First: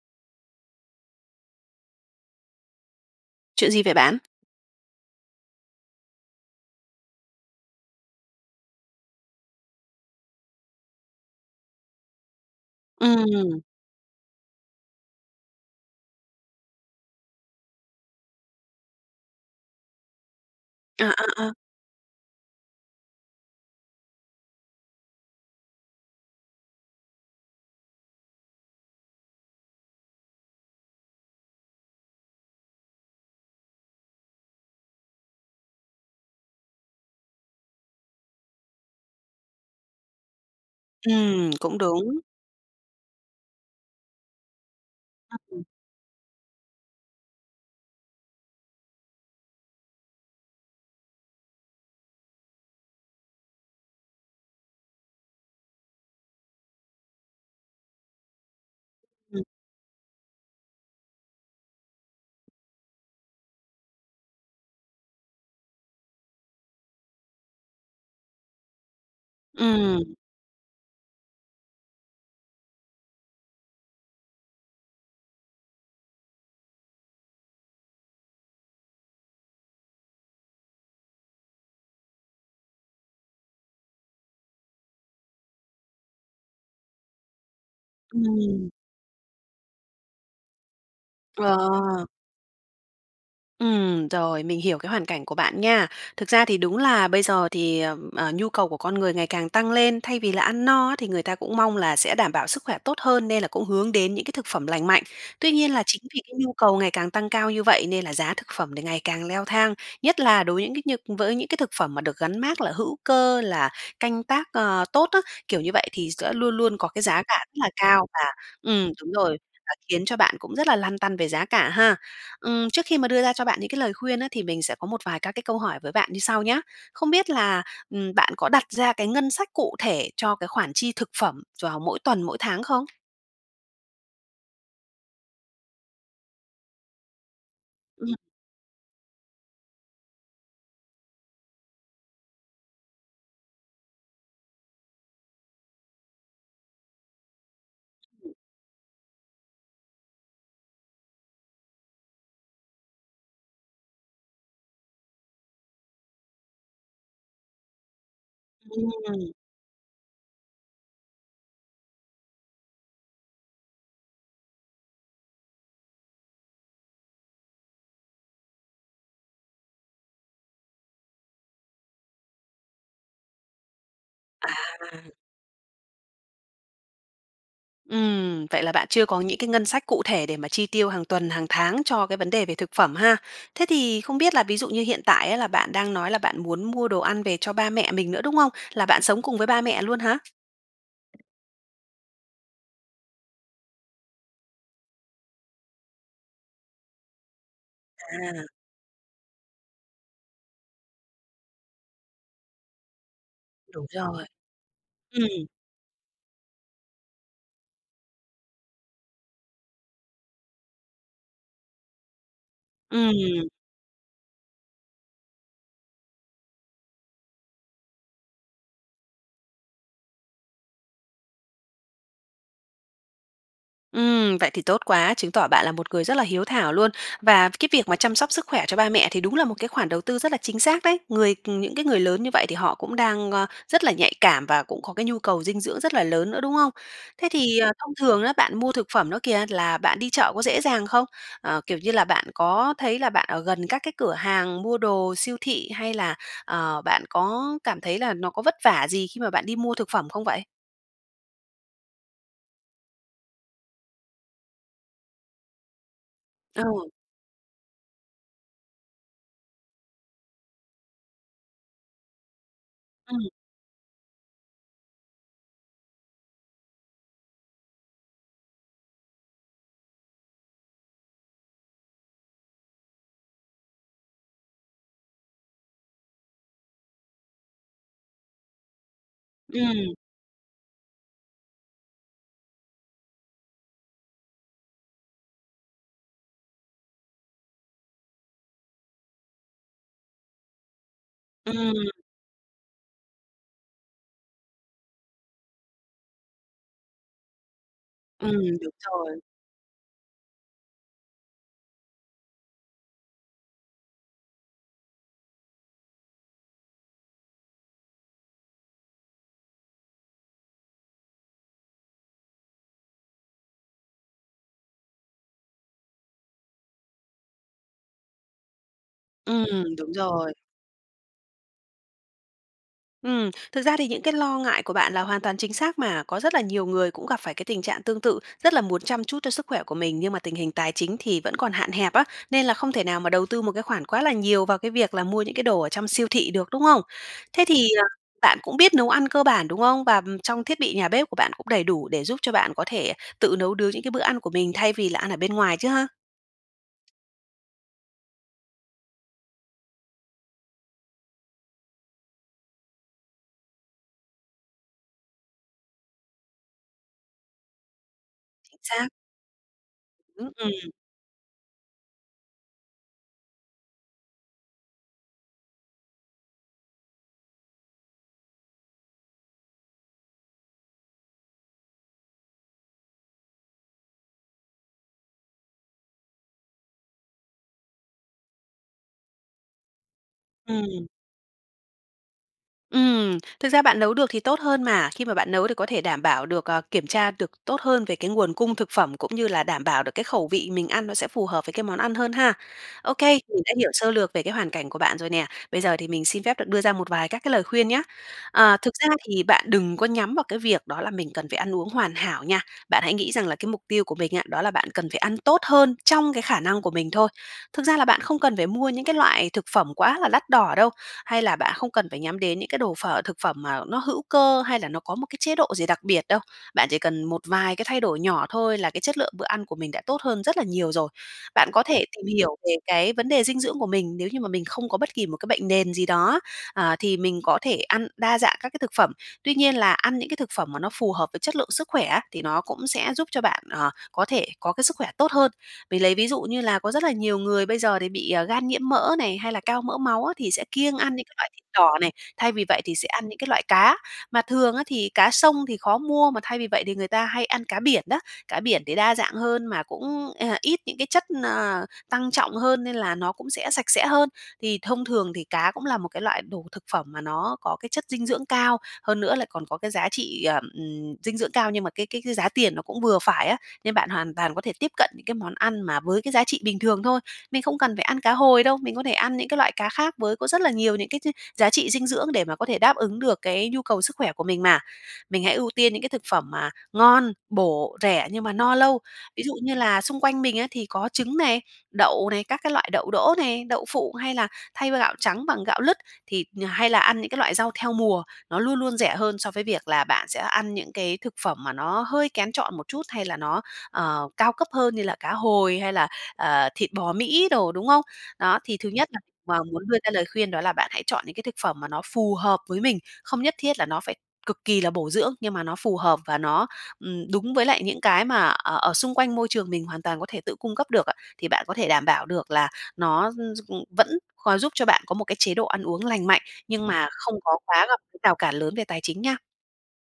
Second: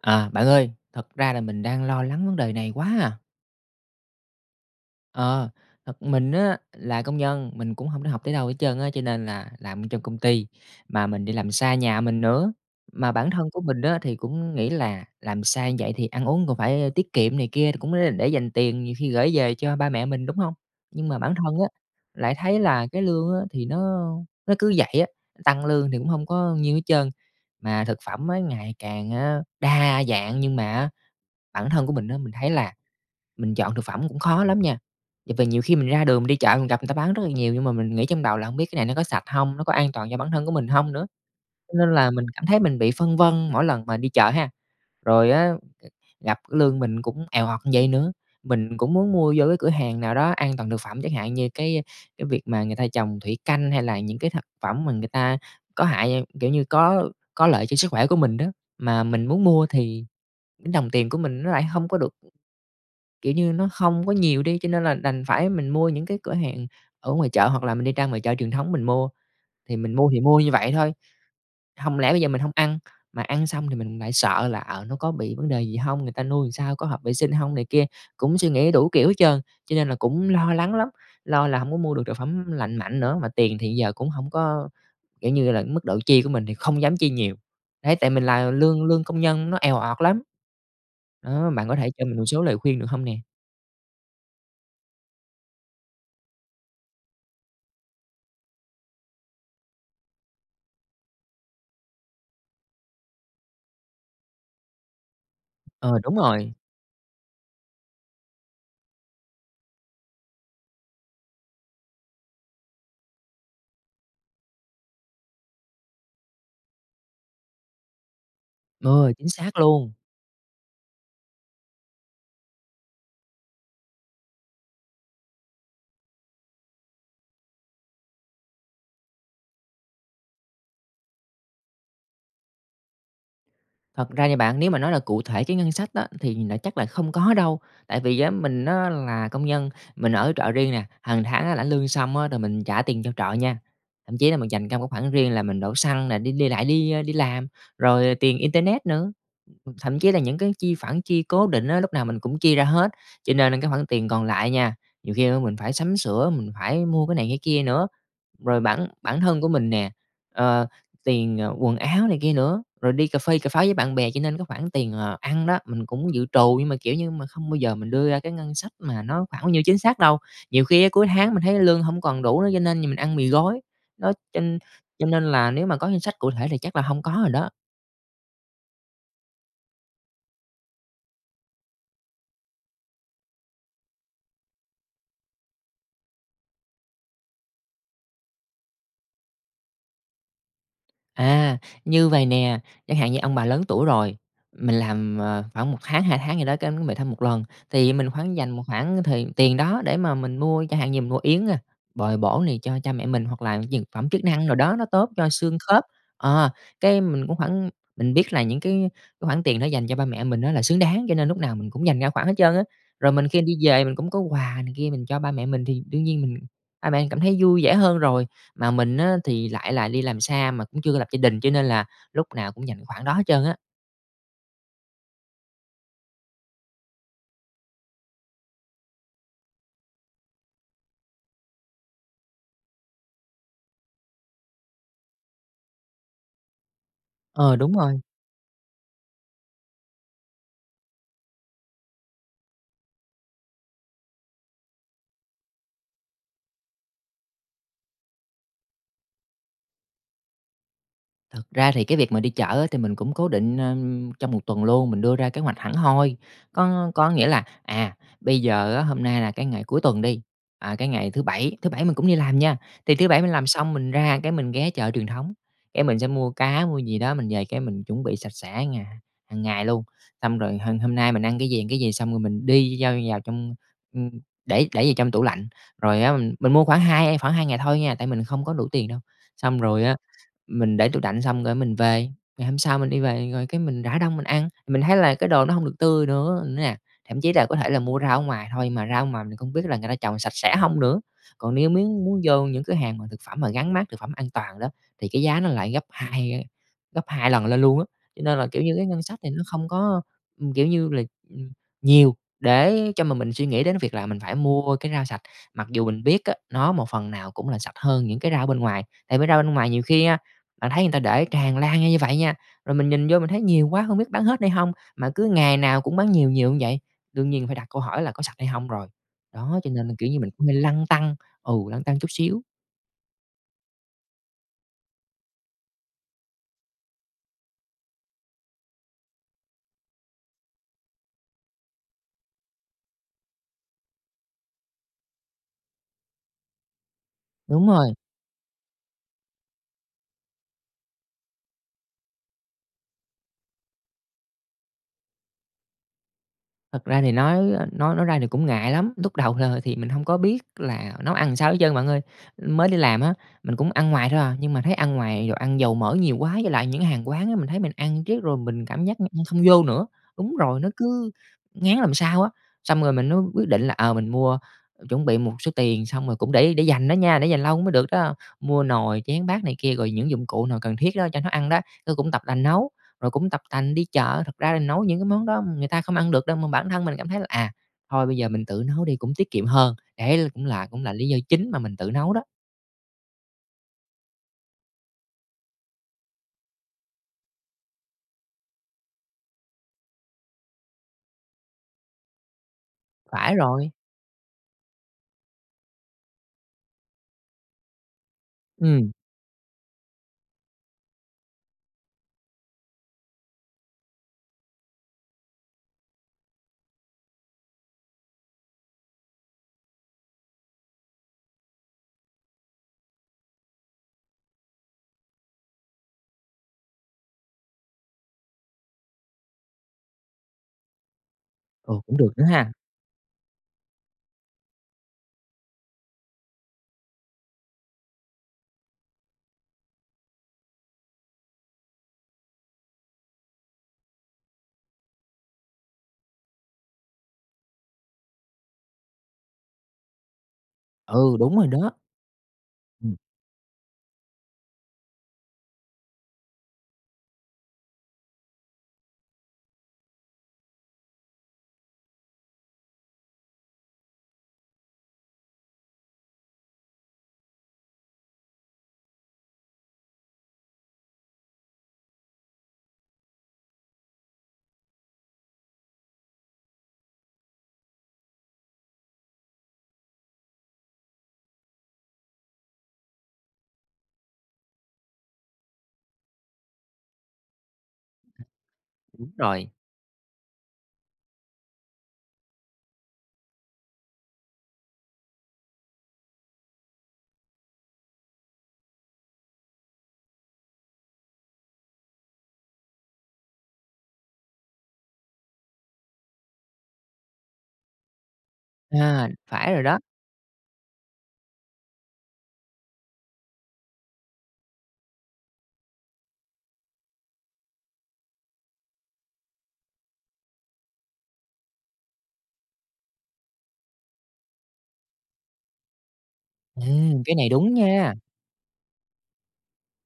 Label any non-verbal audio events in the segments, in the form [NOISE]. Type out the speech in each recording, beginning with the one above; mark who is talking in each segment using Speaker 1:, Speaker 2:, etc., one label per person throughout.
Speaker 1: À, bạn ơi, thật ra là mình đang lo lắng vấn đề này quá à!
Speaker 2: Chuyện gì vậy bạn?
Speaker 1: Ờ, thật mình á là công nhân, mình cũng hông để học tới đâu hết trơn á, cho nên là làm ở trong công ty mà mình đi làm xa nhà mình nữa. Mà bản thân của
Speaker 2: Ừm.
Speaker 1: mình á, thì cũng nghĩ là làm xa vậy thì ăn uống còn phải tiết kiệm này kia, thì cũng l để dành tiền nhiều khi gởi về cho ba mẹ mình, đúng hông? Nhưng
Speaker 2: À,
Speaker 1: mà bản
Speaker 2: à, à.
Speaker 1: thân á, lại thấy là cái lương á, thì nó nó cứ vậy á, tăng lương thì cũng hông có nhiêu hết trơn, mà thực phẩm á ngày càng á, đa dạng, nhưng mà á, bản thân của mình á, mình thấy là mình chọn thực phẩm cũng khó lắm nha. Tại vì nhiều khi mình ra đường mình đi chợ, mình gặp người ta bán rất là nhiều nhưng mà mình nghĩ trong đầu là hông biết cái này nó có sạch hông, nó có an toàn cho bản thân của mình hông nữa?
Speaker 2: Ừm,
Speaker 1: Cho
Speaker 2: cũng
Speaker 1: nên là
Speaker 2: đúng.
Speaker 1: mình cảm thấy mình bị phân vân mỗi lần mà đi chợ ha. Rồi
Speaker 2: A,
Speaker 1: á,
Speaker 2: ừm.
Speaker 1: gặp lương mình cũng èo ọt vậy nữa, mình cũng muốn mua vô cái cửa hàng nào đó an toàn thực phẩm chẳng hạn, như cái cái việc mà người ta trồng thủy canh, hay là những cái thật phẩm mà người ta có hại kiểu như, có có lợi cho sức khỏe của mình đó. Mà mình
Speaker 2: Ừm.
Speaker 1: muốn mua thì đồng tiền của mình nó lại hông có được, kiểu như nó không có nhiều đi, cho nên là đành phải mình mua những cái cửa hàng ở ngoài chợ, hoặc là mình đi ra ngoài chợ truyền thống mình mua. Thì mình mua
Speaker 2: Ừm.
Speaker 1: thì mua như vậy thôi, hông lẽ bây giờ mình hông ăn, mà ăn xong thì mình lại sợ là ờ, nó có bị vấn đề gì hông? Người ta nuôi làm sao, có hợp vệ sinh hông? Này kia, cũng suy nghĩ đủ kiểu hết trơn. Cho nên là cũng lo lắng lắm, lo là hông có mua được trà phẩm lành mạnh nữa, mà tiền thì giờ cũng hổng có, kiểu như là, cái mức độ chi của mình thì không dám chi nhiều. Đấy, tại mình là
Speaker 2: Ừm.
Speaker 1: lương lương công nhân nó èo ọt lắm. Đó,
Speaker 2: Ờ.
Speaker 1: bạn có thể cho mình một số lời khuyên được hông nè?
Speaker 2: Ừm, rồi, mình hiểu cái hoàn cảnh của bạn nha. Thực ra thì đúng là bây giờ thì, ờ, ờ, nhu cầu của con người ngày càng tăng lên, thay vì là ăn no á thì người ta cũng mong là sẽ đảm bảo sức khỏe tốt hơn, nên là cũng hướng đến những cái thực phẩm lành mạnh. Tuy nhiên là
Speaker 1: Ờ,
Speaker 2: chính
Speaker 1: đúng
Speaker 2: vì cái
Speaker 1: rồi.
Speaker 2: nhu cầu ngày càng tăng cao như vậy, nên là giá thực phẩm thì ngày càng leo thang, nhất là đối với những cái nh với những cái thực phẩm mà được gắn mác là hữu cơ, là canh tác, ờ, tốt á, kiểu như vậy, thì sẽ luôn luôn có cái giá cả rất là cao và
Speaker 1: M
Speaker 2: ừm,
Speaker 1: h
Speaker 2: đúng
Speaker 1: chính
Speaker 2: rồi,
Speaker 1: xác
Speaker 2: là
Speaker 1: luôn.
Speaker 2: khiến cho bạn cũng rất là lăn tăn về giá cả ha. Ừm, trước khi mà đưa ra cho bạn những cái lời khuyên á thì mình sẽ có một vài các cái câu hỏi với bạn như sau nhá. Không biết là, ừm, bạn có đặt ra cái ngân sách cụ thể cho cái khoản chi thực phẩm vào mỗi tuần, mỗi tháng không?
Speaker 1: Thật ra nha bạn, nếu mà nói là cụ thể cái ngân sách á, thì là chắc là không có đâu, tại
Speaker 2: Ừm.
Speaker 1: vì á, mình á, là công nhân, mình ở trọ riêng nè, hàng tháng á, lãnh lương xong á rồi mình trả tiền cho trọ nha, thậm chí là mình dành ra một cái khoản riêng là mình đổ xăng nè, đi đi lại đi, ơ, đi làm, rồi, ờ,
Speaker 2: [UNINTELLIGIBLE]
Speaker 1: tiền internet nữa. Thậm chí là những cái chi phản chi cố định á, lúc nào mình cũng chia ra hết, cho nên á cái hoảng tiền còn lại nha, nhiều khi á, mình phải sắm sửa, mình phải mua cái này cái kia nữa. Rồi bản bản
Speaker 2: [UNINTELLIGIBLE]
Speaker 1: thân của mình nè, ờ, tiền, ờ, quần áo này kia nữa, rồi đi cà phê cà pháo với bạn bè. Cho nên cái khoản tiền là ăn đó, mình cũng dự trù nhưng mà, kiểu như, mà không bao giờ mình đưa ra cái ngân sách mà nó khoảng bao nhiêu chính xác đâu, nhiều khi á, cuối tháng mình thấy lương hổng còn đủ nữa, cho nên nh mình ăn mì gói. Đó, cho
Speaker 2: À, à.
Speaker 1: cho nên là nếu mà có ngân sách cụ thể thì chắc là hông có rồi đó.
Speaker 2: Ừm, vậy là bạn chưa có những cái ngân sách cụ thể để mà chi tiêu hàng tuần, hàng tháng cho cái vấn đề về thực phẩm ha. Thế thì không biết là ví dụ như hiện tại á, là bạn đang nói là bạn muốn mua đồ ăn về cho ba mẹ mình nữa, đúng không? Là bạn sống cùng với ba mẹ luôn hả?
Speaker 1: À, như vầy nè, chẳng hạn như ông bà lớn tuổi rồi, mình làm, à, khoảng 1 tháng, 2 tháng gì đó cái về thăm 1 lần. Thì mình khoảng
Speaker 2: À.
Speaker 1: dành một khoảng thời tiền đó để mà mình mua, chẳng hạn như mình mua yến, ơ, bồi bổ này cho cha mẹ mình, hoặc là dược
Speaker 2: Đúng
Speaker 1: phẩm chức
Speaker 2: rồi.
Speaker 1: năng đồ đó, nó tốt cho
Speaker 2: Ừm.
Speaker 1: xương khớp. Ờ, cái mình cũng khoảng mình biết là những cái cái khoản tiền đó dành cho ba mẹ mình á là xứng đáng cho nên lúc nào mình cũng dành ra khoản hết trơn á. Rồi, mình khi mình
Speaker 2: Ừm.
Speaker 1: đi về mình cũng có quà này kia mình cho ba mẹ mình thì đương nhiên mình ba mẹ mình cảm thấy vui vẻ hơn rồi. Mà mình á, thì lại là đi làm xa mà cũng chưa có lập gia đình cho nên là lúc nào cũng dành cái khoản đó hết trơn á.
Speaker 2: Ừm, vậy thì tốt quá, chứng tỏ bạn là một người rất là hiếu thảo luôn và cái việc mà chăm sóc sức khỏe cho ba mẹ thì đúng là một cái khoản đầu tư rất là chính xác đấy. Người ừm, những cái người lớn như vậy thì họ cũng đang, a, rất là nhạy cảm và cũng có cái nhu cầu dinh dưỡng rất là lớn nữa, đúng không? Thế
Speaker 1: Ờ,
Speaker 2: thì,
Speaker 1: đúng
Speaker 2: à, thông
Speaker 1: rồi.
Speaker 2: thường á bạn mua thực phẩm đó kìa, là bạn đi chợ có dễ dàng không? À, kiểu như là, bạn có thấy là bạn ở gần các cái cửa hàng mua đồ siêu thị hay là, à, bạn có cảm thấy là nó có vất vả gì khi mà bạn đi mua thực phẩm không vậy?
Speaker 1: Thực ra thì cái việc mà đi chợ á, thì mình cũng cố định, ưm, trong 1 tuần luôn, mình đưa ra kế hoạch hẳn hoi. Có
Speaker 2: Ừ.
Speaker 1: có nghĩa là, à, bây giờ á, hôm nay là cái ngày cuối tuần đi, à, cái ngày thứ Bảy, thứ Bảy mình cũng đi làm nha, thì thứ Bảy
Speaker 2: Ừm.
Speaker 1: mình làm xong mình ra, cái, mình ghé chợ truyền thống, cái, mình sẽ mua cá, mua gì đó mình về, cái, mình chuẩn bị sạch sẽ ngà hàng ngày luôn, xong rồi h hôm nay mình ăn cái gì, ăn cái gì xong rồi mình đi giao vào trong, ừm, để để vào trong tủ lạnh, rồi á mình mình mua khoảng hai khoảng 2 ngày thôi nha, tại mình không có đủ tiền đâu. Xong rồi
Speaker 2: Ừm.
Speaker 1: á, mình để tủ lạnh xong, cái, mình về, ngày hôm sau mình đi về rồi, cái, mình rã đông mình ăn, mình thấy là cái đồ nó hông được tươi nữa nè. Thậm chí là có thể là mua rau ở ngoài thôi, mà rau ở ngoài mình không biết là người ta trồng sạch sẽ hông nữa. Còn nếu mếu
Speaker 2: Ừm.
Speaker 1: muốn vô những cửa hàng mà thực phẩm mà gắn mác thực phẩm an toàn đó, thì cái giá nó lại gấp 2, ơ, gấp 2 lần lên luôn á. Cho
Speaker 2: Ừm,
Speaker 1: nên là, kiểu
Speaker 2: đúng
Speaker 1: như, cái ngân sách
Speaker 2: rồi.
Speaker 1: thì nó không có, ừm, kiểu như là, ừm, nhiều để cho mà mình suy nghĩ đến cái việc là mình phải mua cái rau sạch, mặc dù mình biết á, nó một phần nào cũng là sạch hơn những cái rau ở bên ngoài, tại bởi rau bên ngoài nhiều khi á, bạn thấy người ta để tràn lan ra như vậy nha, rồi mình nhìn vô mình thấy nhiều quá hông biết bán hết hay hông, mà cứ ngày nào cũng bán nhiều nhiều như vậy, đương nhiên phải đặt câu hỏi là có sạch hay hông rồi.
Speaker 2: Ừm,
Speaker 1: Đó, cho nên
Speaker 2: đúng
Speaker 1: là, kiểu như, mình
Speaker 2: rồi.
Speaker 1: cũng hơi lăn tăn, ừ, lăn tăn chút xíu.
Speaker 2: Ừm, thực ra thì những cái lo ngại của bạn là hoàn toàn chính xác mà. Có rất là nhiều người cũng gặp phải cái tình trạng tương tự, rất là muốn chăm chút cho sức khỏe của mình, nhưng mà tình hình tài chính thì vẫn còn hạn hẹp á, nên là không thể nào mà đầu tư một cái khoản quá là nhiều vào cái việc là mua những cái đồ ở trong siêu thị được, đúng không? Thế thì,
Speaker 1: Đúng
Speaker 2: ờ,
Speaker 1: rồi.
Speaker 2: bạn cũng biết nấu ăn cơ bản, đúng không? Và, ừm, trong thiết bị nhà bếp của bạn cũng đầy đủ để giúp cho bạn có thể tự nấu nướng những cái bữa ăn của mình thay vì là ăn ở bên ngoài chứ ha?
Speaker 1: Thật ra thì nói, a, nói nói ra thì cũng ngại lắm, lúc đầu, ờ, thì mình hông có biết là nấu ăn sao hết trơn bạn ơi. Mới đi làm á, mình cũng ăn ngoài thôi à, nhưng mà thấy ăn ngoài đồ ăn dầu mỡ nhiều quá, với lại những hàng quán á mình thấy mình ăn riết rồi
Speaker 2: Chính
Speaker 1: mình cảm
Speaker 2: xác.
Speaker 1: giác nh như không vô nữa.
Speaker 2: Ưm,
Speaker 1: Đúng rồi, nó
Speaker 2: ừm.
Speaker 1: cứ ngán làm sao á, xong rồi mình mới quyết định là, ờ, mình mua, chuẩn bị một số tiền, xong rồi cũng để để dành đó nha, để dành lâu mới được đó, mua nồi chén bát này kia, rồi những dụng cụ nào cần thiết đó, cho nấu ăn đó. Ư, cũng tập tành nấu, rồi cũng tập tành đi chợ. Thật ra là nấu những cái món đó người ta không ăn được đâu, mà bản thân mình cảm thấy là, à, thôi bây giờ mình tự nấu đi cũng tiết kiệm hơn. Ấy, l cũng là cũng
Speaker 2: Ừm.
Speaker 1: là lý do chính mà mình tự nấu đó.
Speaker 2: Ừm, thực ra bạn nấu được thì tốt hơn mà. Khi mà bạn nấu thì có thể đảm bảo được, ờ, kiểm tra được tốt hơn về cái nguồn cung thực phẩm, cũng như là đảm bảo được cái khẩu vị mình ăn nó sẽ phù hợp với cái món ăn hơn ha. Ô kê,
Speaker 1: Phải
Speaker 2: mình đã
Speaker 1: rồi.
Speaker 2: hiểu sơ lược về cái hoàn cảnh của bạn rồi nè. Bây giờ thì mình xin phép được đưa ra một vài các cái lời khuyên nhá. Ờ, thực ra
Speaker 1: Ừm.
Speaker 2: thì bạn đừng có nhắm vào cái việc đó là mình cần phải ăn uống hoàn hảo nha. Bạn hãy nghĩ rằng là cái mục tiêu của mình á, đó là bạn cần phải ăn tốt hơn trong cái khả năng của mình thôi. Thực ra là bạn không cần phải mua những cái loại thực phẩm quá là đắt đỏ đâu, hay là bạn không cần phải nhắm đến những cái đồ phở, thực phẩm mà nó hữu cơ, hay là nó có một cái chế độ gì đặc biệt đâu, bạn chỉ cần một vài cái thay đổi nhỏ thôi, là cái chất lượng bữa ăn của mình đã tốt hơn rất là nhiều rồi. Bạn có
Speaker 1: Ồ,
Speaker 2: thể
Speaker 1: cũng
Speaker 2: tìm
Speaker 1: được nữa
Speaker 2: hiểu
Speaker 1: ha.
Speaker 2: về cái vấn đề dinh dưỡng của mình, nếu như mà mình không có bất kỳ một cái bệnh nền gì đó á, ờ, thì mình có thể ăn đa dạng các cái thực phẩm, tuy nhiên là ăn những cái thực phẩm mà nó phù hợp với chất lượng sức khỏe á, thì nó cũng sẽ giúp cho bạn, ờ, có thể có cái sức khỏe tốt hơn. Mình lấy ví dụ như là có rất là nhiều người bây giờ thì bị, ờ, gan nhiễm mỡ này, hay là cao mỡ máu á thì sẽ kiêng ăn những cái
Speaker 1: Ừ,
Speaker 2: loại
Speaker 1: đúng
Speaker 2: thịt
Speaker 1: rồi đó.
Speaker 2: đỏ này, thay vì vậy thì sẽ
Speaker 1: Ừm.
Speaker 2: ăn những cái loại cá, mà thường á thì cá sông thì khó mua mà thay vì vậy thì người ta hay ăn cá biển đó. Cá biển thì đa dạng hơn mà cũng, a, ít những cái chất, ờ, tăng trọng hơn, nên là nó cũng sẽ sạch sẽ hơn. Thì thông thường thì cá cũng là một cái loại đồ thực phẩm mà nó có cái chất dinh dưỡng cao, hơn nữa lại còn có cái giá trị, ờ, ừm, dinh dưỡng cao, nhưng mà cái cái cái giá tiền nó cũng vừa phải á. Nên bạn hoàn toàn có thể tiếp cận những cái món ăn mà với cái giá trị bình thường thôi. Mình không cần phải ăn cá hồi đâu, mình có thể ăn những cái loại cá khác với có rất là nhiều những cái ch giá trị dinh dưỡng để mà có thể đáp ứng được cái nhu cầu sức khỏe của mình mà. Mình hãy ưu tiên những cái thực phẩm mà ngon, bổ, rẻ, nhưng mà no lâu.
Speaker 1: Đúng
Speaker 2: Ví dụ
Speaker 1: rồi.
Speaker 2: như là xung quanh mình á thì có trứng này, đậu này, các cái loại đậu đỗ này, đậu phụ, hay là thay gạo trắng bằng gạo lứt thì, nh hay là ăn những cái loại rau theo mùa, nó luôn luôn rẻ hơn so với việc là bạn sẽ ăn những cái thực phẩm mà nó hơi kén chọn một chút, hay là nó, ờ, cao cấp hơn như là cá hồi hay là, ờ, thịt bò Mỹ đồ, đúng không? Đó, thì thứ nhất là
Speaker 1: À,
Speaker 2: mà
Speaker 1: phải rồi
Speaker 2: muốn đưa
Speaker 1: đó.
Speaker 2: ra lời khuyên, đó là bạn hãy chọn những cái thực phẩm mà nó phù hợp với mình, không nhất thiết là nó phải cực kỳ là bổ dưỡng, nhưng mà nó phù hợp và nó, ừm, đúng với lại những cái mà, ờ, ở xung quanh môi trường mình hoàn toàn có thể tự cung cấp được á, thì bạn có thể đảm bảo được là nó, ưm, s ừm, vẫn có giúp cho bạn có một cái chế độ ăn uống lành mạnh,
Speaker 1: Ê,
Speaker 2: nhưng mà không
Speaker 1: cái này
Speaker 2: có
Speaker 1: đúng
Speaker 2: quá gặp
Speaker 1: nha!
Speaker 2: cái rào cản lớn về tài chính nha.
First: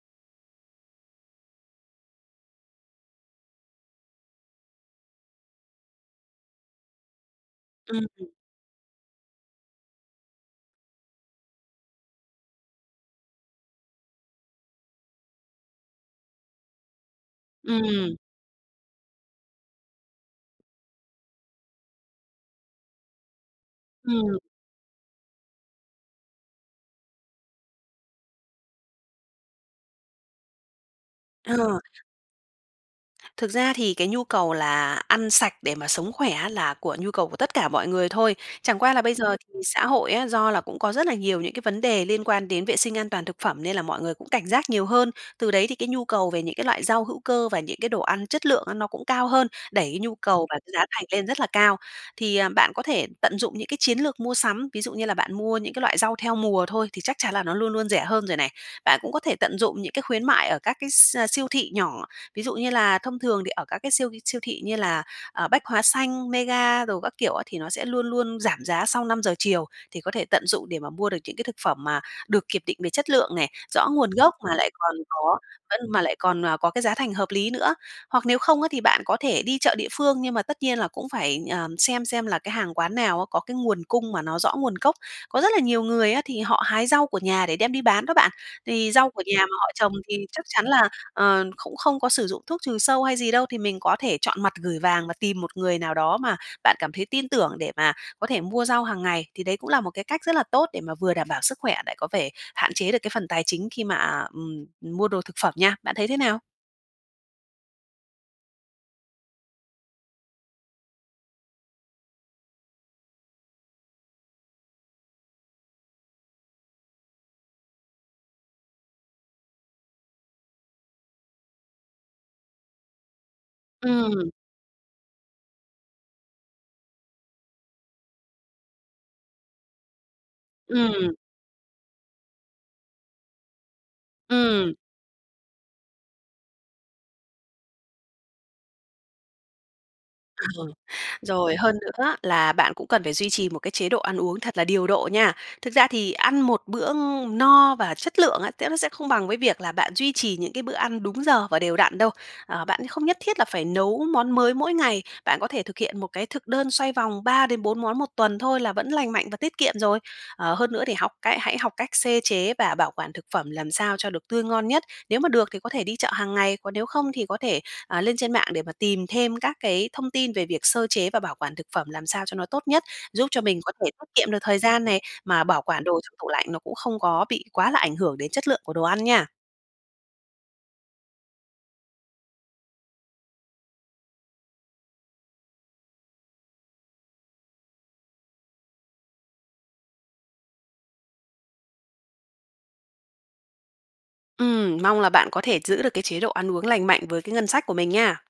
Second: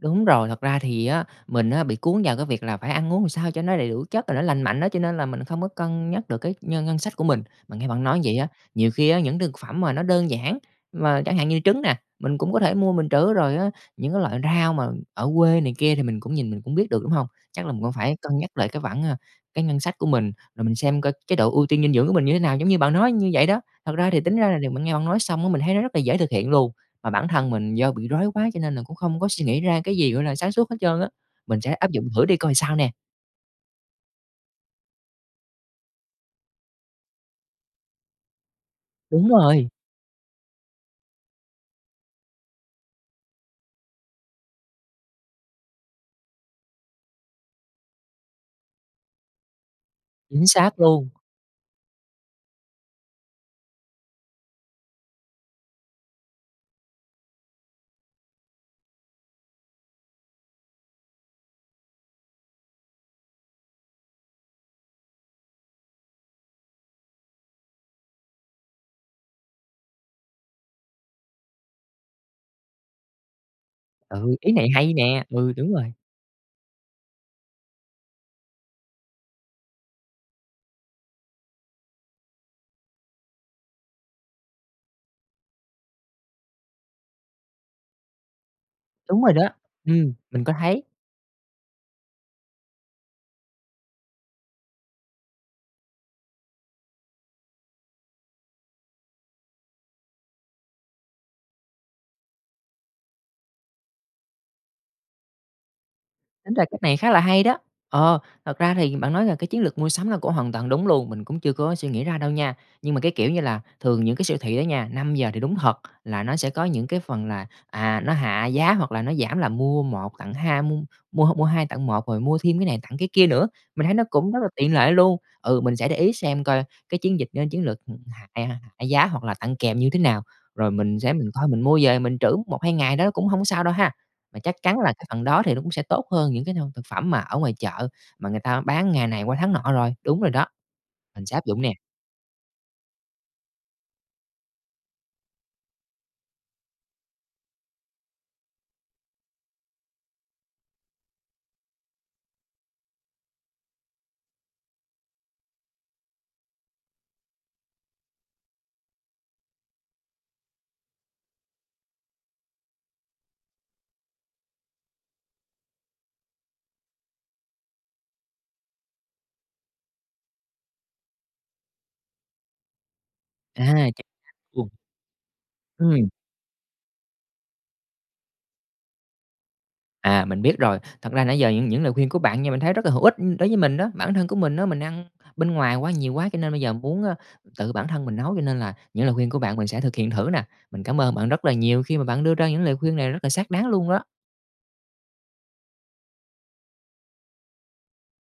Speaker 1: Đúng rồi, thật ra thì á mình á bị cuốn vào cái việc là phải ăn uống làm sao cho nó đầy đủ chất rồi nó lành mạnh á, cho nên là mình không có cân nhắc được cái nhân ngân sách của mình. Mà nghe
Speaker 2: Ưm,
Speaker 1: bạn nói như
Speaker 2: ừm.
Speaker 1: vậy á, nhiều khi á, những thực phẩm mà nó đơn giản, mà chẳng hạn như trứng nè, mình cũng có thể mua mình trữ, rồi á những cái loại rau mà ở quê này kia thì mình cũng nhìn mình cũng biết được, đúng hông? Chắc là mình cũng phải
Speaker 2: Ừm.
Speaker 1: cân nhắc lại cái khoản, a cái ngân sách của mình, rồi mình xem coi chế độ ưu tiên dinh dưỡng của mình như thế nào, giống như bạn nói như vậy đó. Thật ra thì tính
Speaker 2: Ừm.
Speaker 1: ra là điều mình nghe bạn nói xong á, mình thấy nó rất là dễ thực hiện luôn, mà bản thân mình do bị rối quá cho nên là cũng không có suy nghĩ ra cái gì, gọi là, sáng suốt hết trơn á. Mình sẽ
Speaker 2: Ờ.
Speaker 1: áp dụng thử đi coi sao nè.
Speaker 2: Thực ra thì cái nhu cầu là ăn sạch để mà sống khỏe á là của nhu cầu của tất cả mọi người thôi. Chẳng qua là bây
Speaker 1: Đúng
Speaker 2: giờ thì
Speaker 1: rồi.
Speaker 2: xã hội á, do là cũng có rất là nhiều những cái vấn đề liên quan đến vệ sinh an toàn thực phẩm, nên là mọi người cũng cảnh giác nhiều hơn. Từ đấy thì cái nhu cầu về những cái loại rau hữu cơ và những cái đồ ăn chất lượng á nó cũng cao hơn, đẩy cái nhu
Speaker 1: Chính
Speaker 2: cầu và cái
Speaker 1: xác
Speaker 2: giá thành
Speaker 1: luôn.
Speaker 2: lên rất là cao. Thì, à, bạn có thể tận dụng những cái chiến lược mua sắm, ví dụ như là bạn mua những cái loại rau theo mùa thôi thì chắc chắn là nó luôn luôn rẻ hơn rồi này. Bạn cũng có thể tận dụng những cái khuyến mại ở các cái s siêu thị nhỏ. Ví dụ như là thông thường thì ở các cái siêu ghi siêu thị như là, ờ, Bách Hóa Xanh, Mega đồ các kiểu á thì nó sẽ luôn luôn giảm giá sau 5:00 chiều, thì có thể tận dụng để mà mua được những cái thực phẩm mà được kiểm định về chất lượng này, rõ nguồn gốc
Speaker 1: Ừ, ý
Speaker 2: mà
Speaker 1: này
Speaker 2: lại
Speaker 1: hay
Speaker 2: còn
Speaker 1: nè,
Speaker 2: có
Speaker 1: ừ, đúng
Speaker 2: vẫn
Speaker 1: rồi.
Speaker 2: mà lại còn, à, có cái giá thành hợp lý nữa. Hoặc nếu không á thì bạn có thể đi chợ địa phương, nhưng mà tất nhiên là cũng phải, ờ, xem xem là cái hàng quán nào á, có cái nguồn cung mà nó rõ nguồn gốc. Có rất là nhiều người á thì họ hái rau của nhà để đem đi bán đó bạn, thì rau
Speaker 1: Đúng
Speaker 2: của
Speaker 1: rồi
Speaker 2: nhà
Speaker 1: đó,
Speaker 2: mà họ trồng
Speaker 1: ừm,
Speaker 2: thì chắc
Speaker 1: mình có
Speaker 2: chắn
Speaker 1: thấy.
Speaker 2: là, ờ, cũng không có sử dụng thuốc trừ sâu hay gì đâu, thì mình có thể chọn mặt gửi vàng và tìm một người nào đó mà bạn cảm thấy tin tưởng để mà có thể mua rau hàng ngày. Thì đấy cũng là một cái cách rất là tốt để mà vừa đảm bảo sức khỏe lại có thể hạn chế được cái phần tài chính khi mà, à, ừm, mua đồ thực phẩm nha. Bạn thấy thế nào?
Speaker 1: Tính ra cách này khá là hay đó. Ờ, thật ra thì bạn nói là cái chiến lược mua sắm là cũng hoàn toàn đúng luôn, mình cũng chưa có suy nghĩ ra đâu nha. Nhưng mà cái kiểu như là thường những cái siêu thị á nha, 5:00 thì đúng thật là nó sẽ có những cái phần là, à, nó hạ giá hoặc là nó giảm là mua 1 tặng hai mua mua h mua 2 tặng 1, rồi mua thêm cái này tặng cái kia nữa. Mình thấy nó
Speaker 2: Ừm.
Speaker 1: cũng rất là tiện lợi luôn. Ừ, mình sẽ để ý xem coi cái chiến dịch a, chiến lược h hạ, à, hạ giá hoặc là tặng kèm như thế nào, rồi mình sẽ
Speaker 2: Ừm.
Speaker 1: mình coi mình mua về mình trữ 1-2 ngày đó cũng hông sao đâu ha. Mà chắc
Speaker 2: Ừm.
Speaker 1: chắn là cái phần đó thì nó cũng sẽ tốt hơn những cái [UNINTELLIGIBLE] thực phẩm mà ở ngoài chợ mà người ta bán ngày này qua tháng nọ rồi, đúng rồi đó,
Speaker 2: A, ừ,
Speaker 1: mình sẽ áp
Speaker 2: rồi,
Speaker 1: dụng nè.
Speaker 2: hơn nữa á là bạn cũng cần phải duy trì một cái chế độ ăn uống thật là điều độ nha. Thực ra thì ăn một bữa ng no và chất lượng á sẽ v sẽ không bằng với việc là bạn duy trì những cái bữa ăn đúng giờ và đều đặn đâu. À, bạn thì không nhất thiết là phải nấu món mới mỗi ngày, bạn có thể thực hiện một cái thực đơn xoay vòng 3-4 món 1 tuần thôi là vẫn lành mạnh và tiết kiệm rồi. Ờ, hơn nữa thì học cái hãy học cách xê chế và bảo quản thực phẩm làm sao cho được tươi ngon nhất. Nếu mà được thì có thể đi chợ hàng ngày, còn nếu không thì có thể, à, lên trên mạng để mà tìm thêm các cái thông tin về việc sơ chế và bảo quản thực phẩm làm sao cho nó tốt nhất, giúp cho mình
Speaker 1: À.
Speaker 2: có thể
Speaker 1: Chính
Speaker 2: tiết kiệm
Speaker 1: xác
Speaker 2: được thời
Speaker 1: luôn.
Speaker 2: gian này, mà bảo quản đồ
Speaker 1: Ừm.
Speaker 2: trong tủ lạnh nó cũng không có bị quá là ảnh hưởng đến chất lượng của đồ ăn nha.
Speaker 1: À, mình biết rồi, thật ra nãy giờ những những lời khuyên của bạn nha, mình thấy rất là hữu ích, ưm, đối với mình đó. Bản thân của mình đó, mình ăn bên ngoài quá nhiều quá cho nên bây giờ muốn, a, tự bản thân mình nấu, cho nên là những lời khuyên của bạn mình sẽ thực hiện thử nè. Mình cảm ơn bạn rất là nhiều khi mà bạn đưa ra những lời khuyên này rất là xác đáng luôn đó.
Speaker 2: Ừm, mong là bạn có thể giữ được cái chế độ ăn uống lành mạnh với cái ngân sách của mình nha.